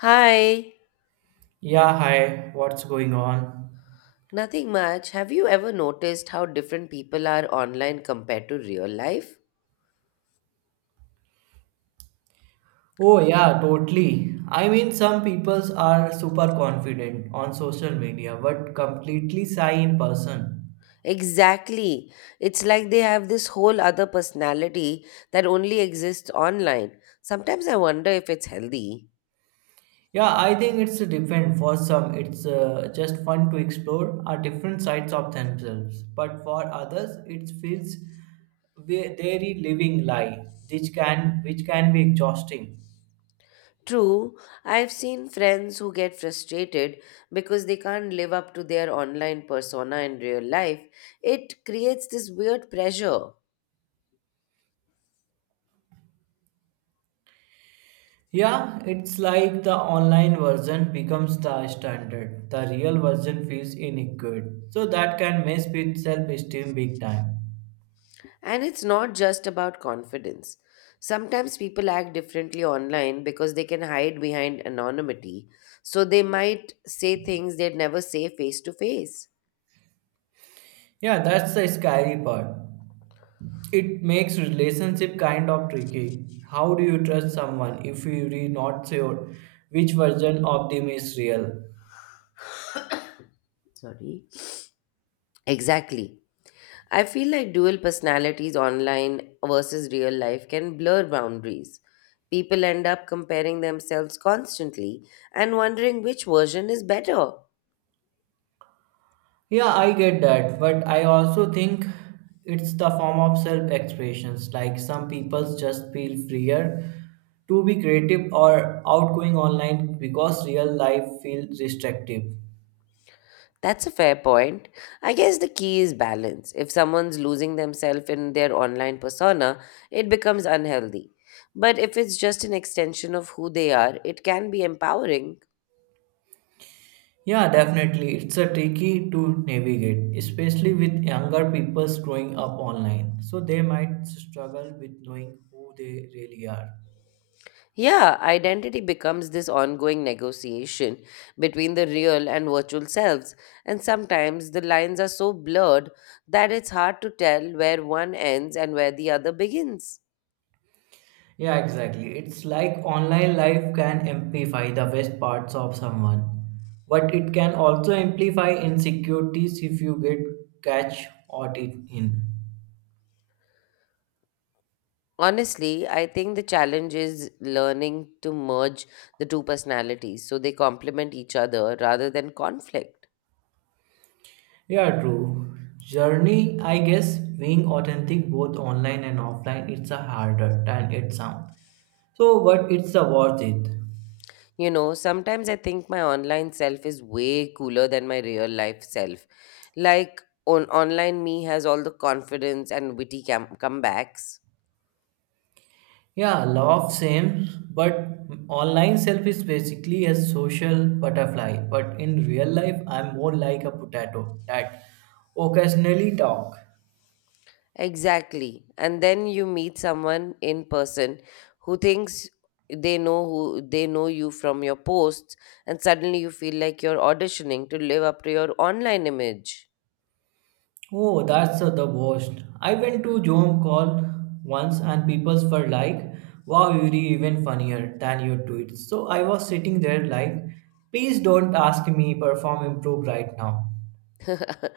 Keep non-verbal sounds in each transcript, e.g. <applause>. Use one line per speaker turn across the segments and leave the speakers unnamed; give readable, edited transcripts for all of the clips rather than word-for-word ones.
Hi,
Yeah, hi, what's going on?
nothing much. Have you ever noticed how different people are online compared to real life?
Oh, yeah, totally. I mean, some peoples are super confident on social media but completely shy in person.
Exactly. It's like they have this whole other personality that only exists online. Sometimes I wonder if it's healthy.
Yeah, I think it's different. For some, it's just fun to explore our different sides of themselves, but for others, it feels very living lie, which can be exhausting.
True, I've seen friends who get frustrated because they can't live up to their online persona in real life. It creates this weird pressure.
Yeah, it's like the online version becomes the standard. The real version feels inadequate. So that can mess with self-esteem big time.
And it's not just about confidence. Sometimes people act differently online because they can hide behind anonymity, so they might say things they'd never say face to face.
Yeah, that's the scary part. It makes relationship kind of tricky. How do you trust someone if you're not sure which version of them is real?
Sorry. Exactly. I feel like dual personalities online versus real life can blur boundaries. People end up comparing themselves constantly and wondering which version is better.
Yeah, I get that, but I also think it's the form of self expressions. Like some people just feel freer to be creative or outgoing online because real life feels restrictive.
That's a fair point. I guess the key is balance. If someone's losing themselves in their online persona, it becomes unhealthy. But if it's just an extension of who they are, it can be empowering.
Yeah, definitely, it's a tricky to navigate, especially with younger people growing up online. So they might struggle with knowing who they really are.
Yeah, identity becomes this ongoing negotiation between the real and virtual selves, and sometimes the lines are so blurred that it's hard to tell where one ends and where the other begins.
Yeah, exactly. It's like online life can amplify the best parts of someone, but it can also amplify insecurities if you get catch caught it in.
Honestly, I think the challenge is learning to merge the two personalities so they complement each other rather than conflict.
Yeah, true. Journey, I guess, being authentic both online and offline, it's a harder than it sounds. So, but it's a worth it.
You know, sometimes I think my online self is way cooler than my real life self. Like, online me has all the confidence and witty comebacks,
Yeah, law of same, but online self is basically a social butterfly, but in real life, I'm more like a potato that occasionally talk.
exactly. And then you meet someone in person who thinks they know you from your posts and suddenly you feel like you're auditioning to live up to your online image.
Oh, that's the worst. I went to Zoom call once and people were like, wow, you're even funnier than your tweets. So I was sitting there like, please don't ask me perform improve right now.
<laughs>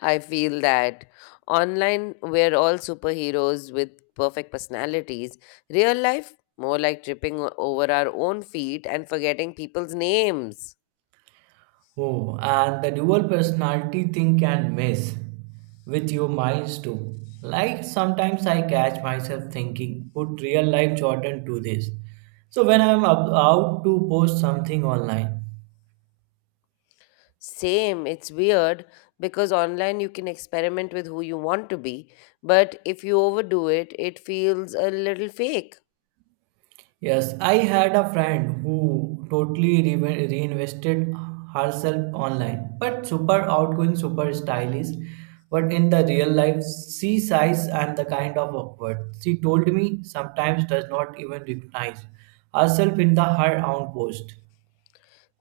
I feel that online we're all superheroes with perfect personalities. Real life more like tripping over our own feet and forgetting people's names.
Oh, and the dual personality thing can mess with your minds too. Like sometimes I catch myself thinking, put real life Jordan to this. So when I'm up, out to post something online,
Same, it's weird because online you can experiment with who you want to be, but if you overdo it, it feels a little fake.
yes, I had a friend who totally reinvested herself online, but super outgoing, super stylish. But in the real life, she size and the kind of awkward. She told me sometimes does not even recognize herself in the her own post.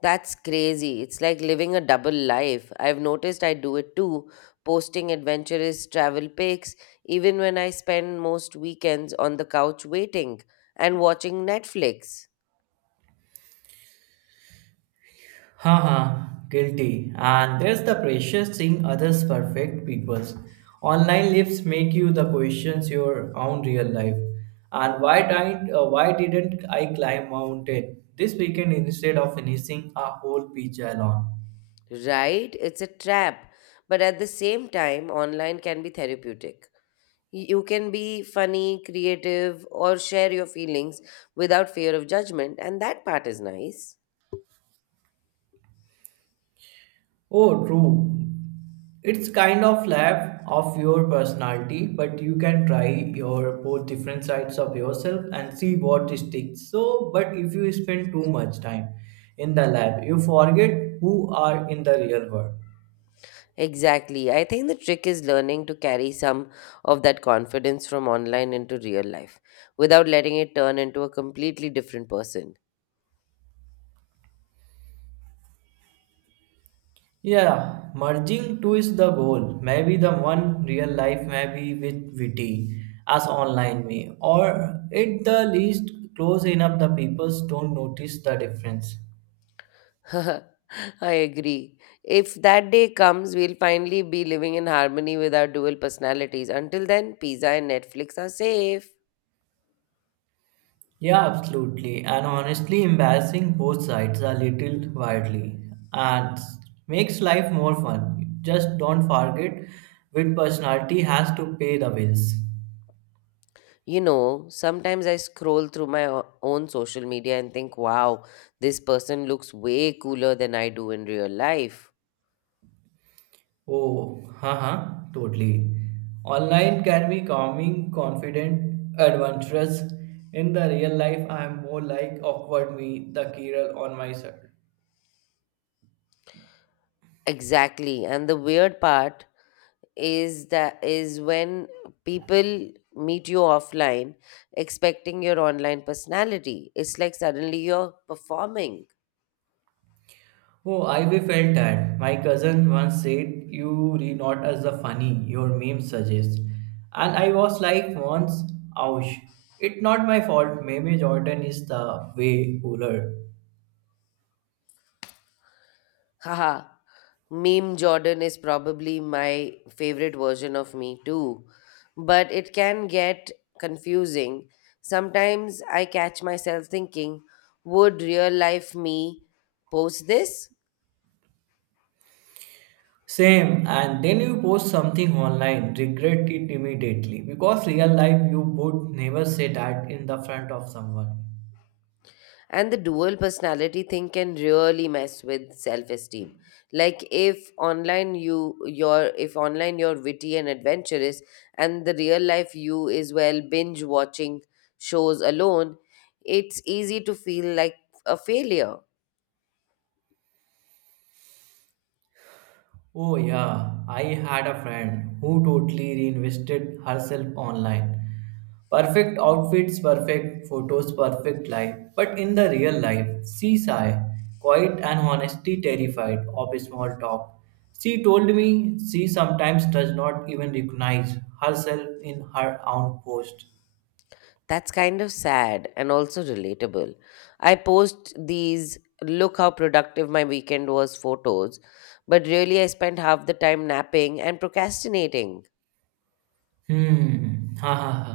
That's crazy. It's like living a double life. I've noticed I do it too, posting adventurous travel pics, even when I spend most weekends on the couch waiting and watching Netflix.
Haha, guilty. And there's the pressure seeing others perfect people's. Online lives make you the questions your own real life. And why didn't I climb mountain this weekend instead of finishing a whole pizza alone?
Right? It's a trap. But at the same time, online can be therapeutic. You can be funny, creative, or share your feelings without fear of judgment, and that part is nice.
Oh, true. It's kind of lab of your personality, but you can try your both different sides of yourself and see what sticks. So, but if you spend too much time in the lab, you forget who are in the real world.
Exactly. I think the trick is learning to carry some of that confidence from online into real life without letting it turn into a completely different person.
Yeah, merging two is the goal. Maybe the one real life, maybe with witty as online me, or at the least close enough the people don't notice the difference.
<laughs> I agree. If that day comes, we'll finally be living in harmony with our dual personalities. Until then, pizza and Netflix are safe.
Yeah, absolutely. And honestly, embarrassing both sides a little wildly and makes life more fun. Just don't forget which personality has to pay the bills.
You know, sometimes I scroll through my own social media and think, wow, this person looks way cooler than I do in real life.
Oh, haha, totally. Online can be calming, confident, adventurous. In the real life, I am more like awkward me, the Kiral on my side.
Exactly. And the weird part is when people meet you offline expecting your online personality. It's like suddenly you're performing.
Oh, I we felt that. My cousin once said, "You re not as the funny your meme suggests," and I was like, "Once, ouch! It's not my fault. Meme Jordan is the way cooler."
Haha, meme Jordan is probably my favorite version of me too, but it can get confusing. Sometimes I catch myself thinking, would real life me post this?
Same, and then you post something online, regret it immediately because real life you would never say that in the front of someone.
And the dual personality thing can really mess with self-esteem. Like if online you're witty and adventurous and the real life you is, well, binge watching shows alone, it's easy to feel like a failure.
Oh, yeah, I had a friend who totally reinvested herself online. Perfect outfits, perfect photos, perfect life. But in the real life, she shy, quiet, and honestly terrified of small talk. She told me she sometimes does not even recognize herself in her own post.
That's kind of sad and also relatable. I post these "look how productive my weekend was" photos, but really I spent half the time napping and procrastinating.
Hmm. <laughs> Ha ha ha.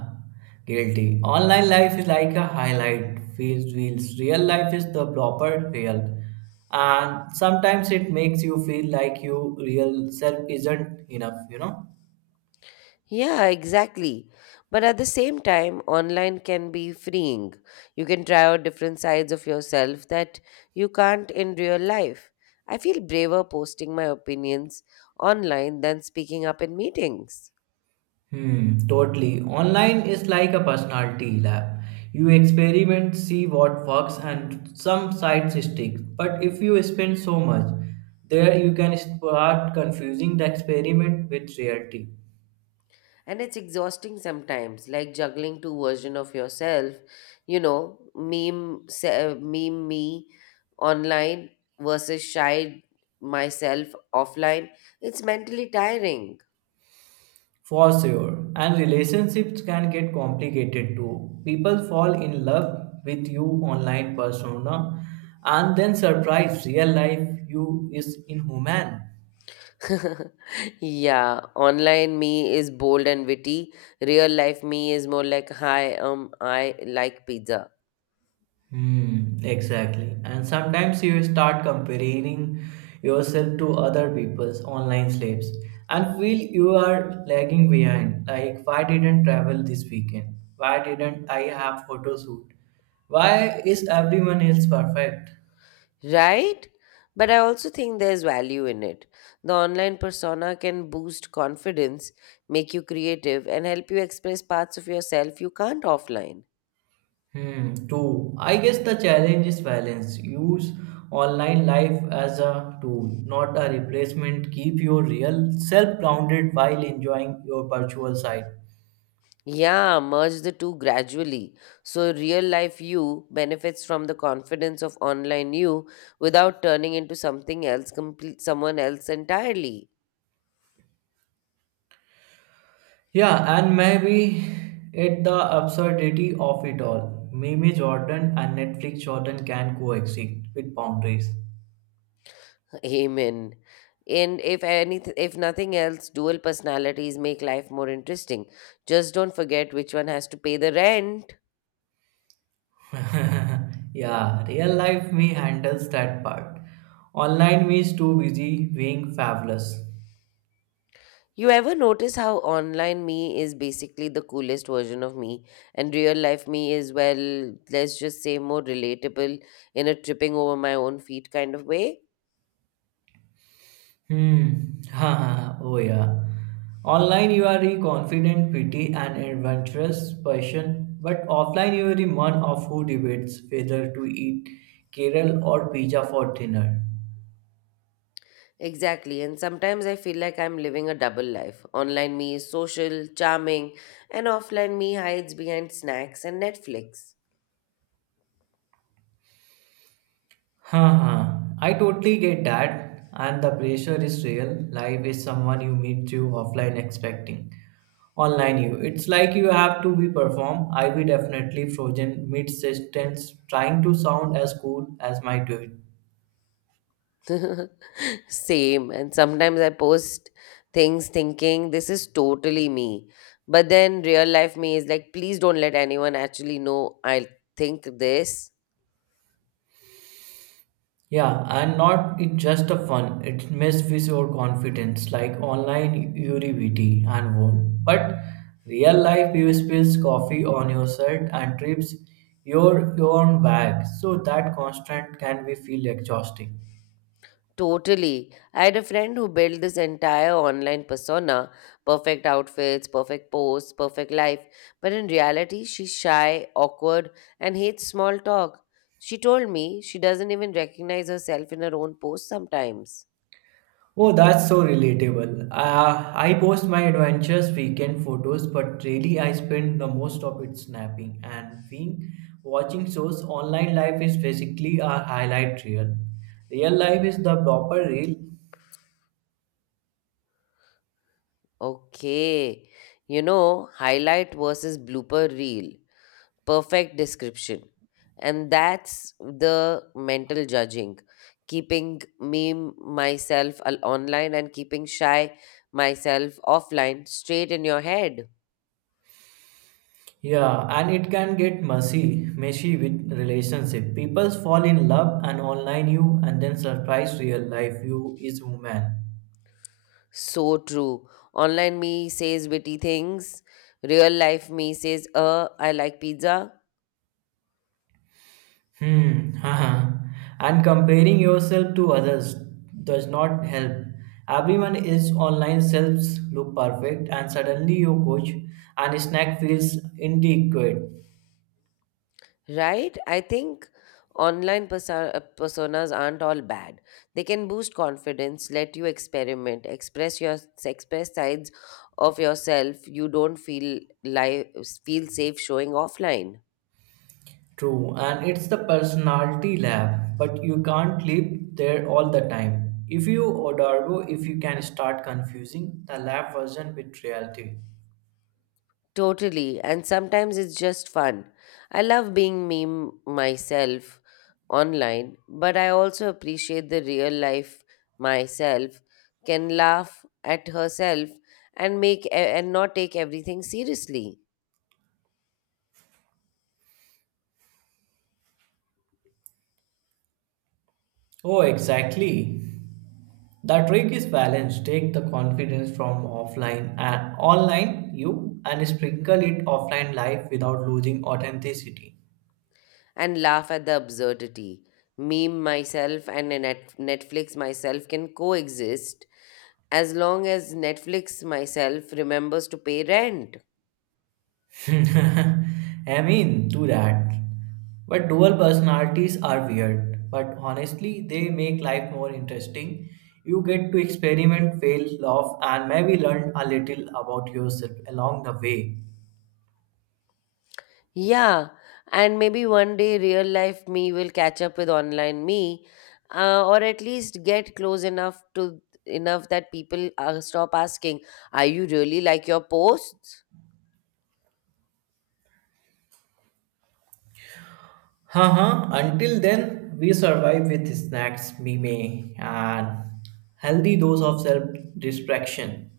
Guilty. Online life is like a highlight feels reels. Real life is the proper real. And sometimes it makes you feel like your real self isn't enough, you know?
Yeah, exactly. But at the same time, online can be freeing. You can try out different sides of yourself that you can't in real life. I feel braver posting my opinions online than speaking up in meetings.
Hmm, totally. Online is like a personality lab. You experiment, see what works, and some sides stick. But if you spend so much, there you can start confusing the experiment with reality.
And it's exhausting sometimes, like juggling two versions of yourself, you know, meme me online versus shy myself offline. It's mentally tiring.
For sure. And relationships can get complicated too. People fall in love with you online persona and then surprise real life you is inhuman.
<laughs> Yeah, online me is bold and witty. Real life me is more like, hi, I like pizza.
Hmm, exactly. And sometimes you start comparing yourself to other people's online slaves and feel you are lagging behind. Like, why didn't travel this weekend? Why didn't I have photo shoot? Why is everyone else perfect?
Right? But I also think there's value in it. The online persona can boost confidence, make you creative, and help you express parts of yourself you can't offline.
Hmm, true. I guess the challenge is balance. Use online life as a tool, not a replacement. Keep your real self grounded while enjoying your virtual side.
Yeah, merge the two gradually. So, real life you benefits from the confidence of online you without turning into complete someone else entirely.
Yeah, and maybe it's the absurdity of it all. Meme Jordan and Netflix Jordan can coexist with boundaries.
Amen. And if anything, if nothing else, dual personalities make life more interesting. Just don't forget which one has to pay the rent.
<laughs> Yeah, real life me handles that part. Online me is too busy being fabulous.
You ever notice how online me is basically the coolest version of me, and real life me is, well, let's just say more relatable in a tripping over my own feet kind of way?
Hmm. Ha ha ha. Oh yeah. Online you are a confident, pretty, and adventurous person, but offline you are the one of who debates whether to eat Kerala or pizza for dinner.
Exactly, and sometimes I feel like I'm living a double life. Online me is social, charming, and offline me hides behind snacks and Netflix.
Ha ha. I totally get that, and the pressure is real. Life is someone you meet through offline expecting. Online you. It's like you have to be perform. I be definitely frozen mid sentence, trying to sound as cool as my tweet.
<laughs> Same. And sometimes I post things thinking this is totally me. But then real life me is like, please don't let anyone actually know I think this.
Yeah, and not it's just a fun. It mess with your confidence, like online Uribity and wall. But real life, you spills coffee on your shirt and trips your own bag. So that constant can be feel exhausting.
Totally. I had a friend who built this entire online persona: perfect outfits, perfect posts, perfect life. But in reality, she's shy, awkward, and hates small talk. She told me she doesn't even recognize herself in her own posts sometimes.
Oh, that's so relatable. I post my adventures weekend photos, but really I spend the most of it snapping and being watching shows. Online life is basically a highlight reel. Real life is the proper reel.
Okay. You know, highlight versus blooper reel. Perfect description. And that's the mental judging. Keeping meme myself online and keeping shy myself offline straight in your head.
Yeah, and it can get messy with relationship. People fall in love and online you, and then surprise real life you is woman.
So true. Online me says witty things. Real life me says, I like pizza.
Hmm. Haha. And comparing yourself to others does not help. Everyone is online selves look perfect, and suddenly your coach and snack feels inadequate.
Right? I think online personas aren't all bad. They can boost confidence, let you experiment, express your express sides of yourself you don't feel safe showing offline.
True, and it's the personality lab, but you can't live there all the time. If you Odarbo, if you can start confusing the lab version with reality.
Totally, and sometimes it's just fun. I love being meme myself online, but I also appreciate the real life myself can laugh at herself and not take everything seriously.
Oh, exactly. The trick is balance. Take the confidence from offline and online you and sprinkle it offline life without losing authenticity.
And laugh at the absurdity. Meme myself and a Netflix myself can coexist as long as Netflix myself remembers to pay rent.
<laughs> I mean, do that. But dual personalities are weird, but honestly, they make life more interesting. You get to experiment, fail, laugh, and maybe learn a little about yourself along the way.
Yeah, and maybe one day real life me will catch up with online me, or at least get close enough that people stop asking, "Are you really like your posts?"
Haha, until then, we survive with snacks, meme, and healthy dose of self distraction.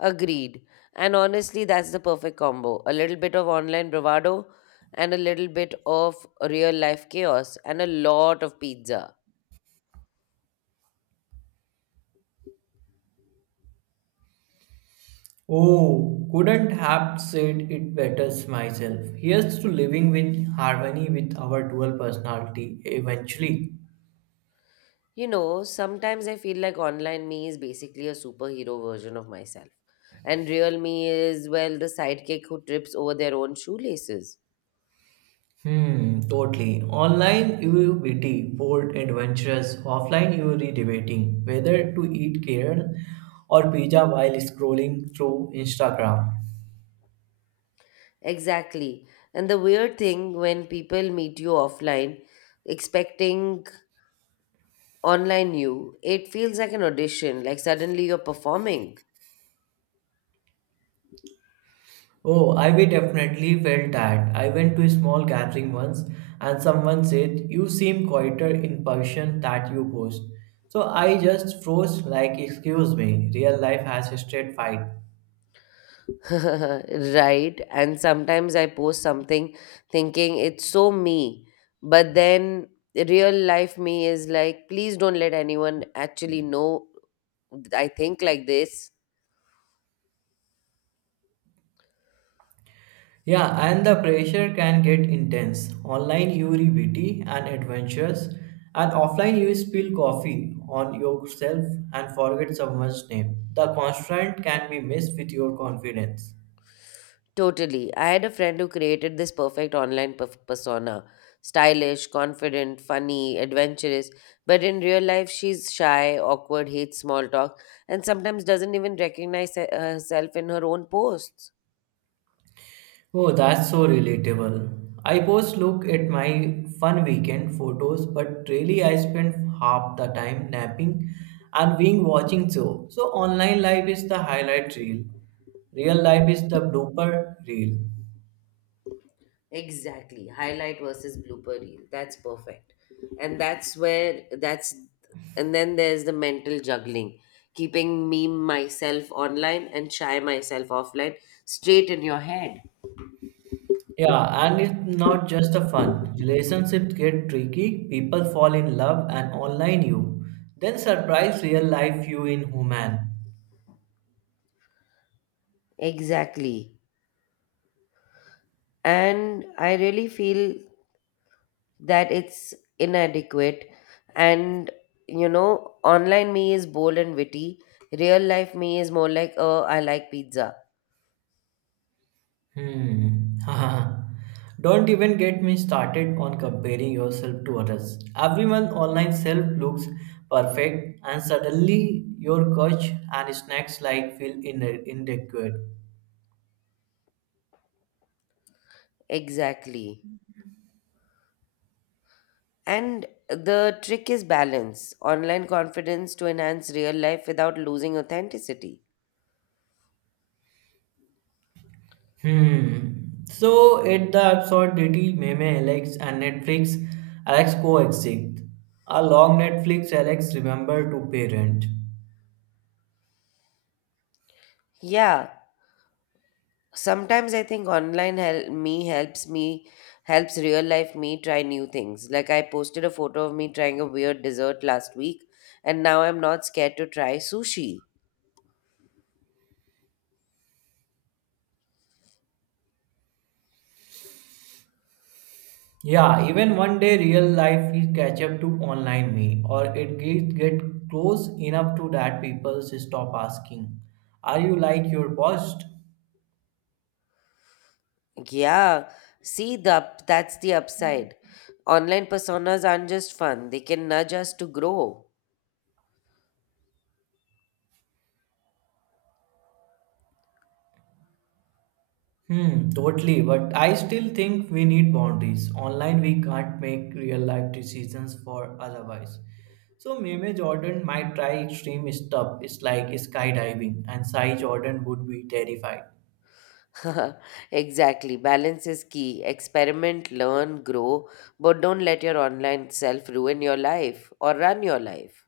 Agreed. And honestly, that's the perfect combo. A little bit of online bravado and a little bit of real life chaos and a lot of pizza.
Oh, couldn't have said it better myself. Here's to living with harmony with our dual personality eventually.
You know, sometimes I feel like online me is basically a superhero version of myself. And real me is, well, the sidekick who trips over their own shoelaces.
Hmm, totally. Online you will witty, bold, adventurous. Offline you will be debating whether to eat kale or pizza while scrolling through Instagram.
Exactly. And the weird thing when people meet you offline, expecting online you, it feels like an audition, like suddenly you're performing.
Oh, I we definitely felt that. I went to a small gathering once and someone said, "You seem quieter in person that you post." So I just froze like, "Excuse me, real life has a straight fight."
<laughs> Right, and sometimes I post something thinking it's so me, but then real life me is like, please don't let anyone actually know I think like this.
Yeah, and the pressure can get intense. Online you read witty and adventures, and offline you spill coffee on yourself and forget someone's name. The constant can be messed with your confidence.
Totally. I had a friend who created this perfect online persona. Stylish, confident, funny, adventurous. But in real life, she's shy, awkward, hates small talk, and sometimes doesn't even recognize herself in her own posts.
Oh, that's so relatable. I post look at my fun weekend photos, but really I spend half the time napping and being watching show. So online life is the highlight reel. Real life is the blooper reel.
Exactly. Highlight versus blooper reel. That's perfect. And that's where that's and then there's the mental juggling. Keeping me myself online and shy myself offline straight in your head.
Yeah, and it's not just a fun. Relationships get tricky, people fall in love and online you. Then surprise real life you in human.
Exactly. And I really feel that it's inadequate. And, you know, online me is bold and witty. Real life me is more like, oh, I like pizza.
Hmm. <laughs> Don't even get me started on comparing yourself to others. Everyone online self looks perfect, and suddenly your couch and snacks like feel in inadequate.
Exactly. And the trick is balance online confidence to enhance real life without losing authenticity.
Hmm. So at the absurdity, meme Alex and Netflix Alex coexist. A long Netflix Alex remember to parent.
Yeah, sometimes I think online help me helps real life me try new things. Like I posted a photo of me trying a weird dessert last week, and now I'm not scared to try sushi.
Yeah, even one day real life will catch up to online me, or it get close enough to that people stop asking, "Are you like your boss?"
Yeah, see that's the upside. Online personas aren't just fun; they can nudge us to grow.
Hmm, totally. But I still think we need boundaries. Online, we can't make real life decisions for otherwise. So Meme Jordan might try extreme stuff. It's like skydiving, and Sai Jordan would be terrified.
<laughs> Exactly. Balance is key. Experiment, learn, grow, but don't let your online self ruin your life or run your life.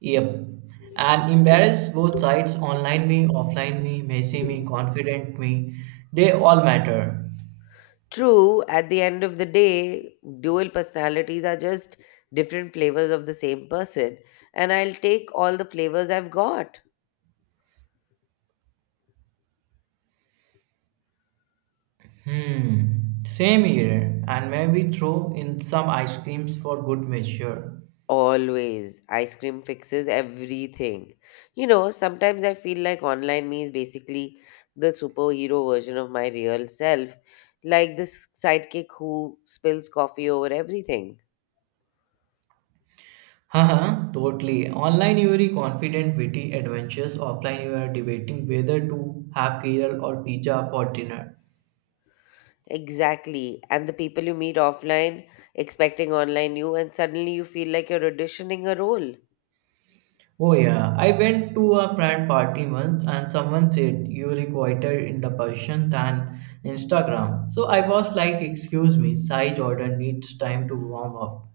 Yep. And embarrass both sides, online me, offline me, messy me, confident me. They all matter.
True, at the end of the day, dual personalities are just different flavors of the same person, and I'll take all the flavors I've got.
Hmm. Same here. And maybe throw in some ice creams for good measure.
Always. Ice cream fixes everything. You know, sometimes I feel like online me is basically the superhero version of my real self, like this sidekick who spills coffee over everything.
Haha, totally. Online you are confident, witty, adventures. Offline you are debating whether to have kale or pizza for dinner.
Exactly. And the people you meet offline expecting online you, and suddenly you feel like you're auditioning a role.
Oh yeah, I went to a friend party once and someone said you requited in the Persian than Instagram. So I was like, excuse me, Sai Jordan needs time to warm up.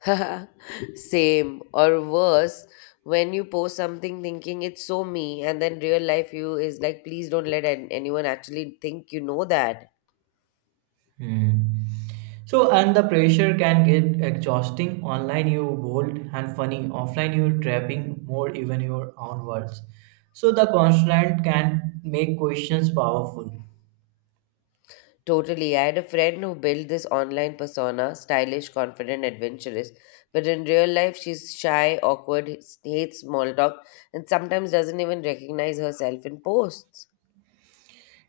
<laughs> Same, or worse, when you post something thinking it's so me, and then real life you is like, please don't let anyone actually think you know that.
Hmm. So and the pressure can get exhausting. Online you bold and funny, offline you trapping more even your own words. So the constant can make questions powerful.
Totally. I had a friend who built this online persona, stylish, confident, adventurous. But in real life, she's shy, awkward, hates small talk, and sometimes doesn't even recognize herself in posts.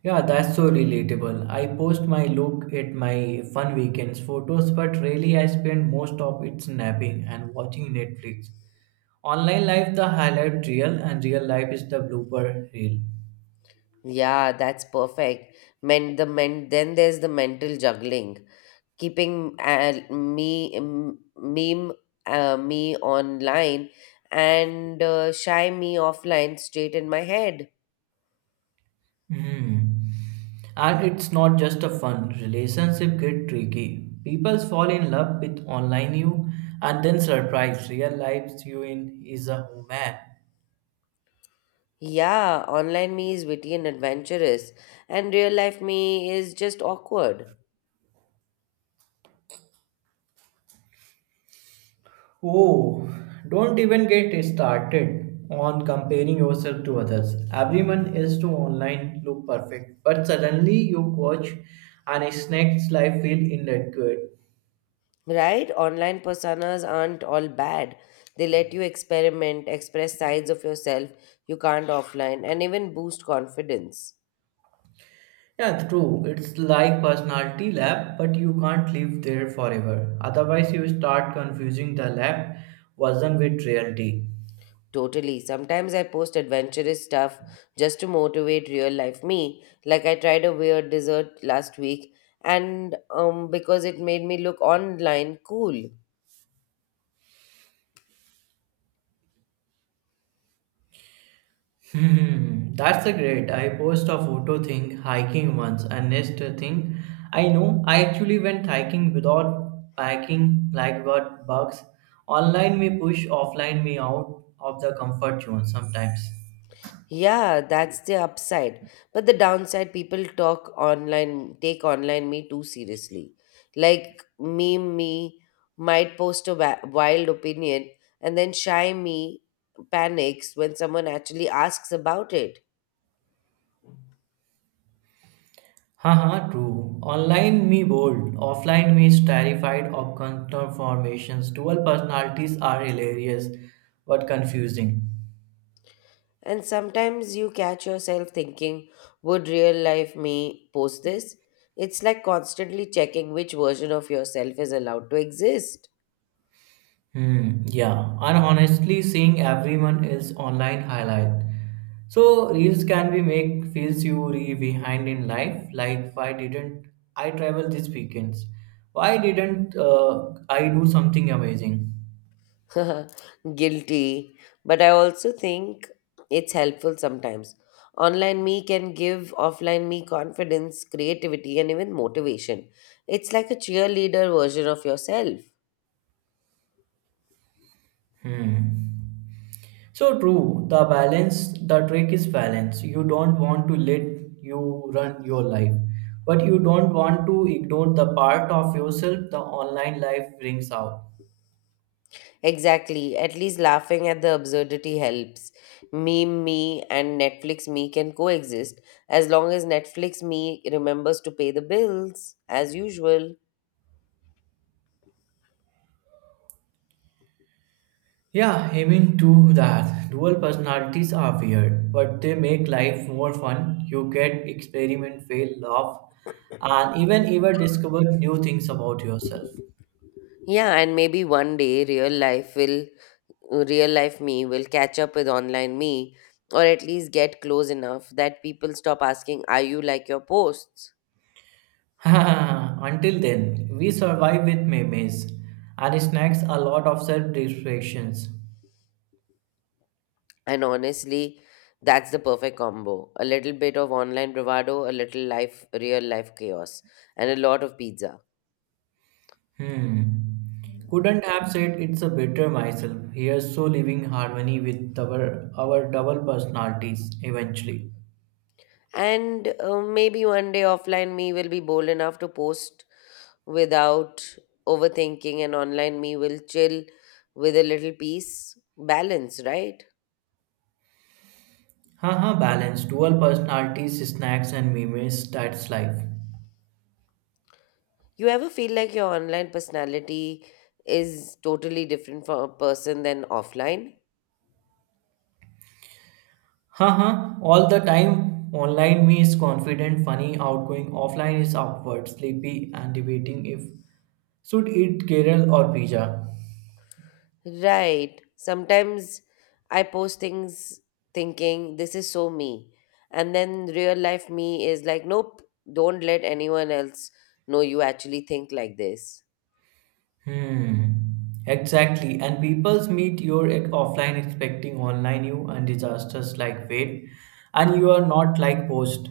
Yeah, that's so relatable. I post my look at my fun weekends photos, but really I spend most of it napping and watching Netflix. Online life the highlight reel and real life is the blooper reel.
Yeah, that's perfect. Then there's the mental juggling. Keeping me m- meme me online and shy me offline straight in my head.
Hmm. And it's not just a fun. Relationship get tricky. People fall in love with online you and then surprise real life you in is a human.
Yeah, online me is witty and adventurous and real life me is just awkward.
Oh, don't even get started on comparing yourself to others. Everyone is to online look perfect, but suddenly you watch an snake's life feel inadequate.
Right, online personas aren't all bad, they let you experiment, express sides of yourself you can't offline, and even boost confidence.
Yeah, true. It's like personality lab, but you can't live there forever. Otherwise, you start confusing the lab version with reality.
Totally. Sometimes I post adventurous stuff just to motivate real life me. Like I tried a weird dessert last week and because it made me look online cool.
Hmm, that's a great. I post a photo thing hiking once, and next thing I know, I actually went hiking without packing like what bugs. Online may push, offline me out of the comfort zone sometimes.
Yeah, that's the upside. But the downside, people talk online, take online me too seriously. Like meme me might post a wild opinion and then shy me panics when someone actually asks about it.
Haha, true. Online me bold, offline me is terrified of counter formations. Dual personalities are hilarious but confusing.
And sometimes you catch yourself thinking, would real life me post this? It's like constantly checking which version of yourself is allowed to exist.
Hmm, yeah, and honestly, seeing everyone else online highlight. So reels can be make feels you re behind in life. Like why didn't I travel this weekends? Why didn't I do something amazing?
<laughs> Guilty. But I also think it's helpful sometimes. Online me can give offline me confidence, creativity, and even motivation. It's like a cheerleader version of yourself.
Hmm. So true. The trick is balance. You don't want to let you run your life, but you don't want to ignore the part of yourself the online life brings out.
Exactly. At least laughing at the absurdity helps. Meme me and Netflix me can coexist as long as Netflix me remembers to pay the bills as usual.
Yeah, I mean, too that. Dual personalities are weird, but they make life more fun. You get experiment, fail, laugh, and even discover new things about yourself.
Yeah, and maybe one day real life will real life me will catch up with online me or at least get close enough that people stop asking, are you like your posts?
<laughs> Until then, we survive with memes and snacks a lot of self distractions.
And honestly, that's the perfect combo. A little bit of online bravado, a little life real life chaos, and a lot of pizza.
Hmm. Couldn't have said it's a better myself. Here's so living harmony with our double personalities eventually.
And maybe one day offline me will be bold enough to post without overthinking, and online me will chill with a little peace. Balance, right?
Haha, balance, dual personalities, snacks, and memes, that's life.
You ever feel like your online personality is totally different from a person than offline?
Haha, all the time. Online me is confident, funny, outgoing. Offline is awkward, sleepy, and debating if should eat Kerala or pizza.
Right. Sometimes I post things thinking this is so me. And then real life me is like, nope, don't let anyone else know you actually think like this.
Hmm. Exactly. And people's meet your offline expecting online you and disasters like wait, and you are not like post.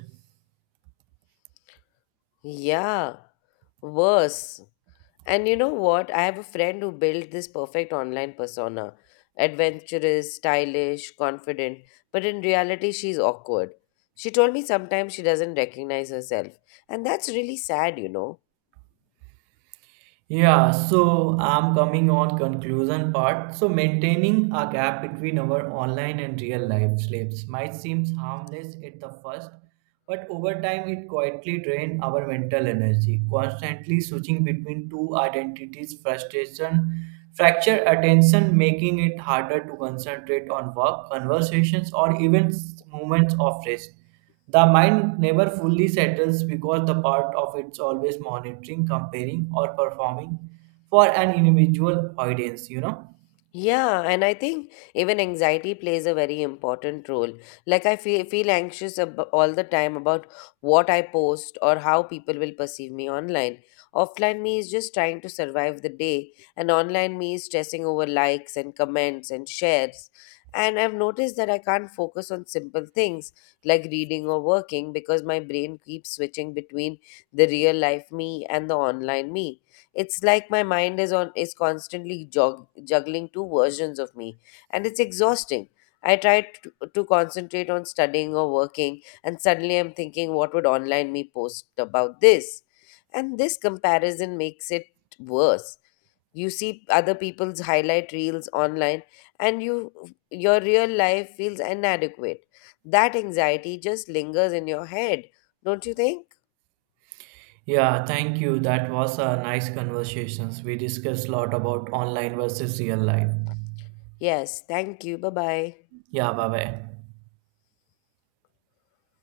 Yeah, worse. And you know what? I have a friend who built this perfect online persona, adventurous, stylish, confident, but in reality, she's awkward. She told me sometimes she doesn't recognize herself, and that's really sad, you know.
Yeah, so I'm coming on conclusion part. So maintaining a gap between our online and real life lives might seem harmless at the first, but over time, it quietly drained our mental energy, constantly switching between two identities, frustration, fractured attention, making it harder to concentrate on work, conversations, or even moments of rest. The mind never fully settles because the part of it's always monitoring, comparing, or performing for an individual audience.
Yeah, and I think even anxiety plays a very important role. Like I feel anxious all the time about what I post or how people will perceive me online. Offline me is just trying to survive the day, and online me is stressing over likes and comments and shares. And I've noticed that I can't focus on simple things like reading or working because my brain keeps switching between the real life me and the online me. It's like my mind is constantly juggling two versions of me, and it's exhausting. I try to concentrate on studying or working, and suddenly I'm thinking, what would online me post about this? And this comparison makes it worse. You see other people's highlight reels online, and your real life feels inadequate. That anxiety just lingers in your head, don't you think?
Yeah, thank you. That was a nice conversations. We discussed a lot about online versus real life.
Yes, thank you. Bye bye.
Ja, bye bye.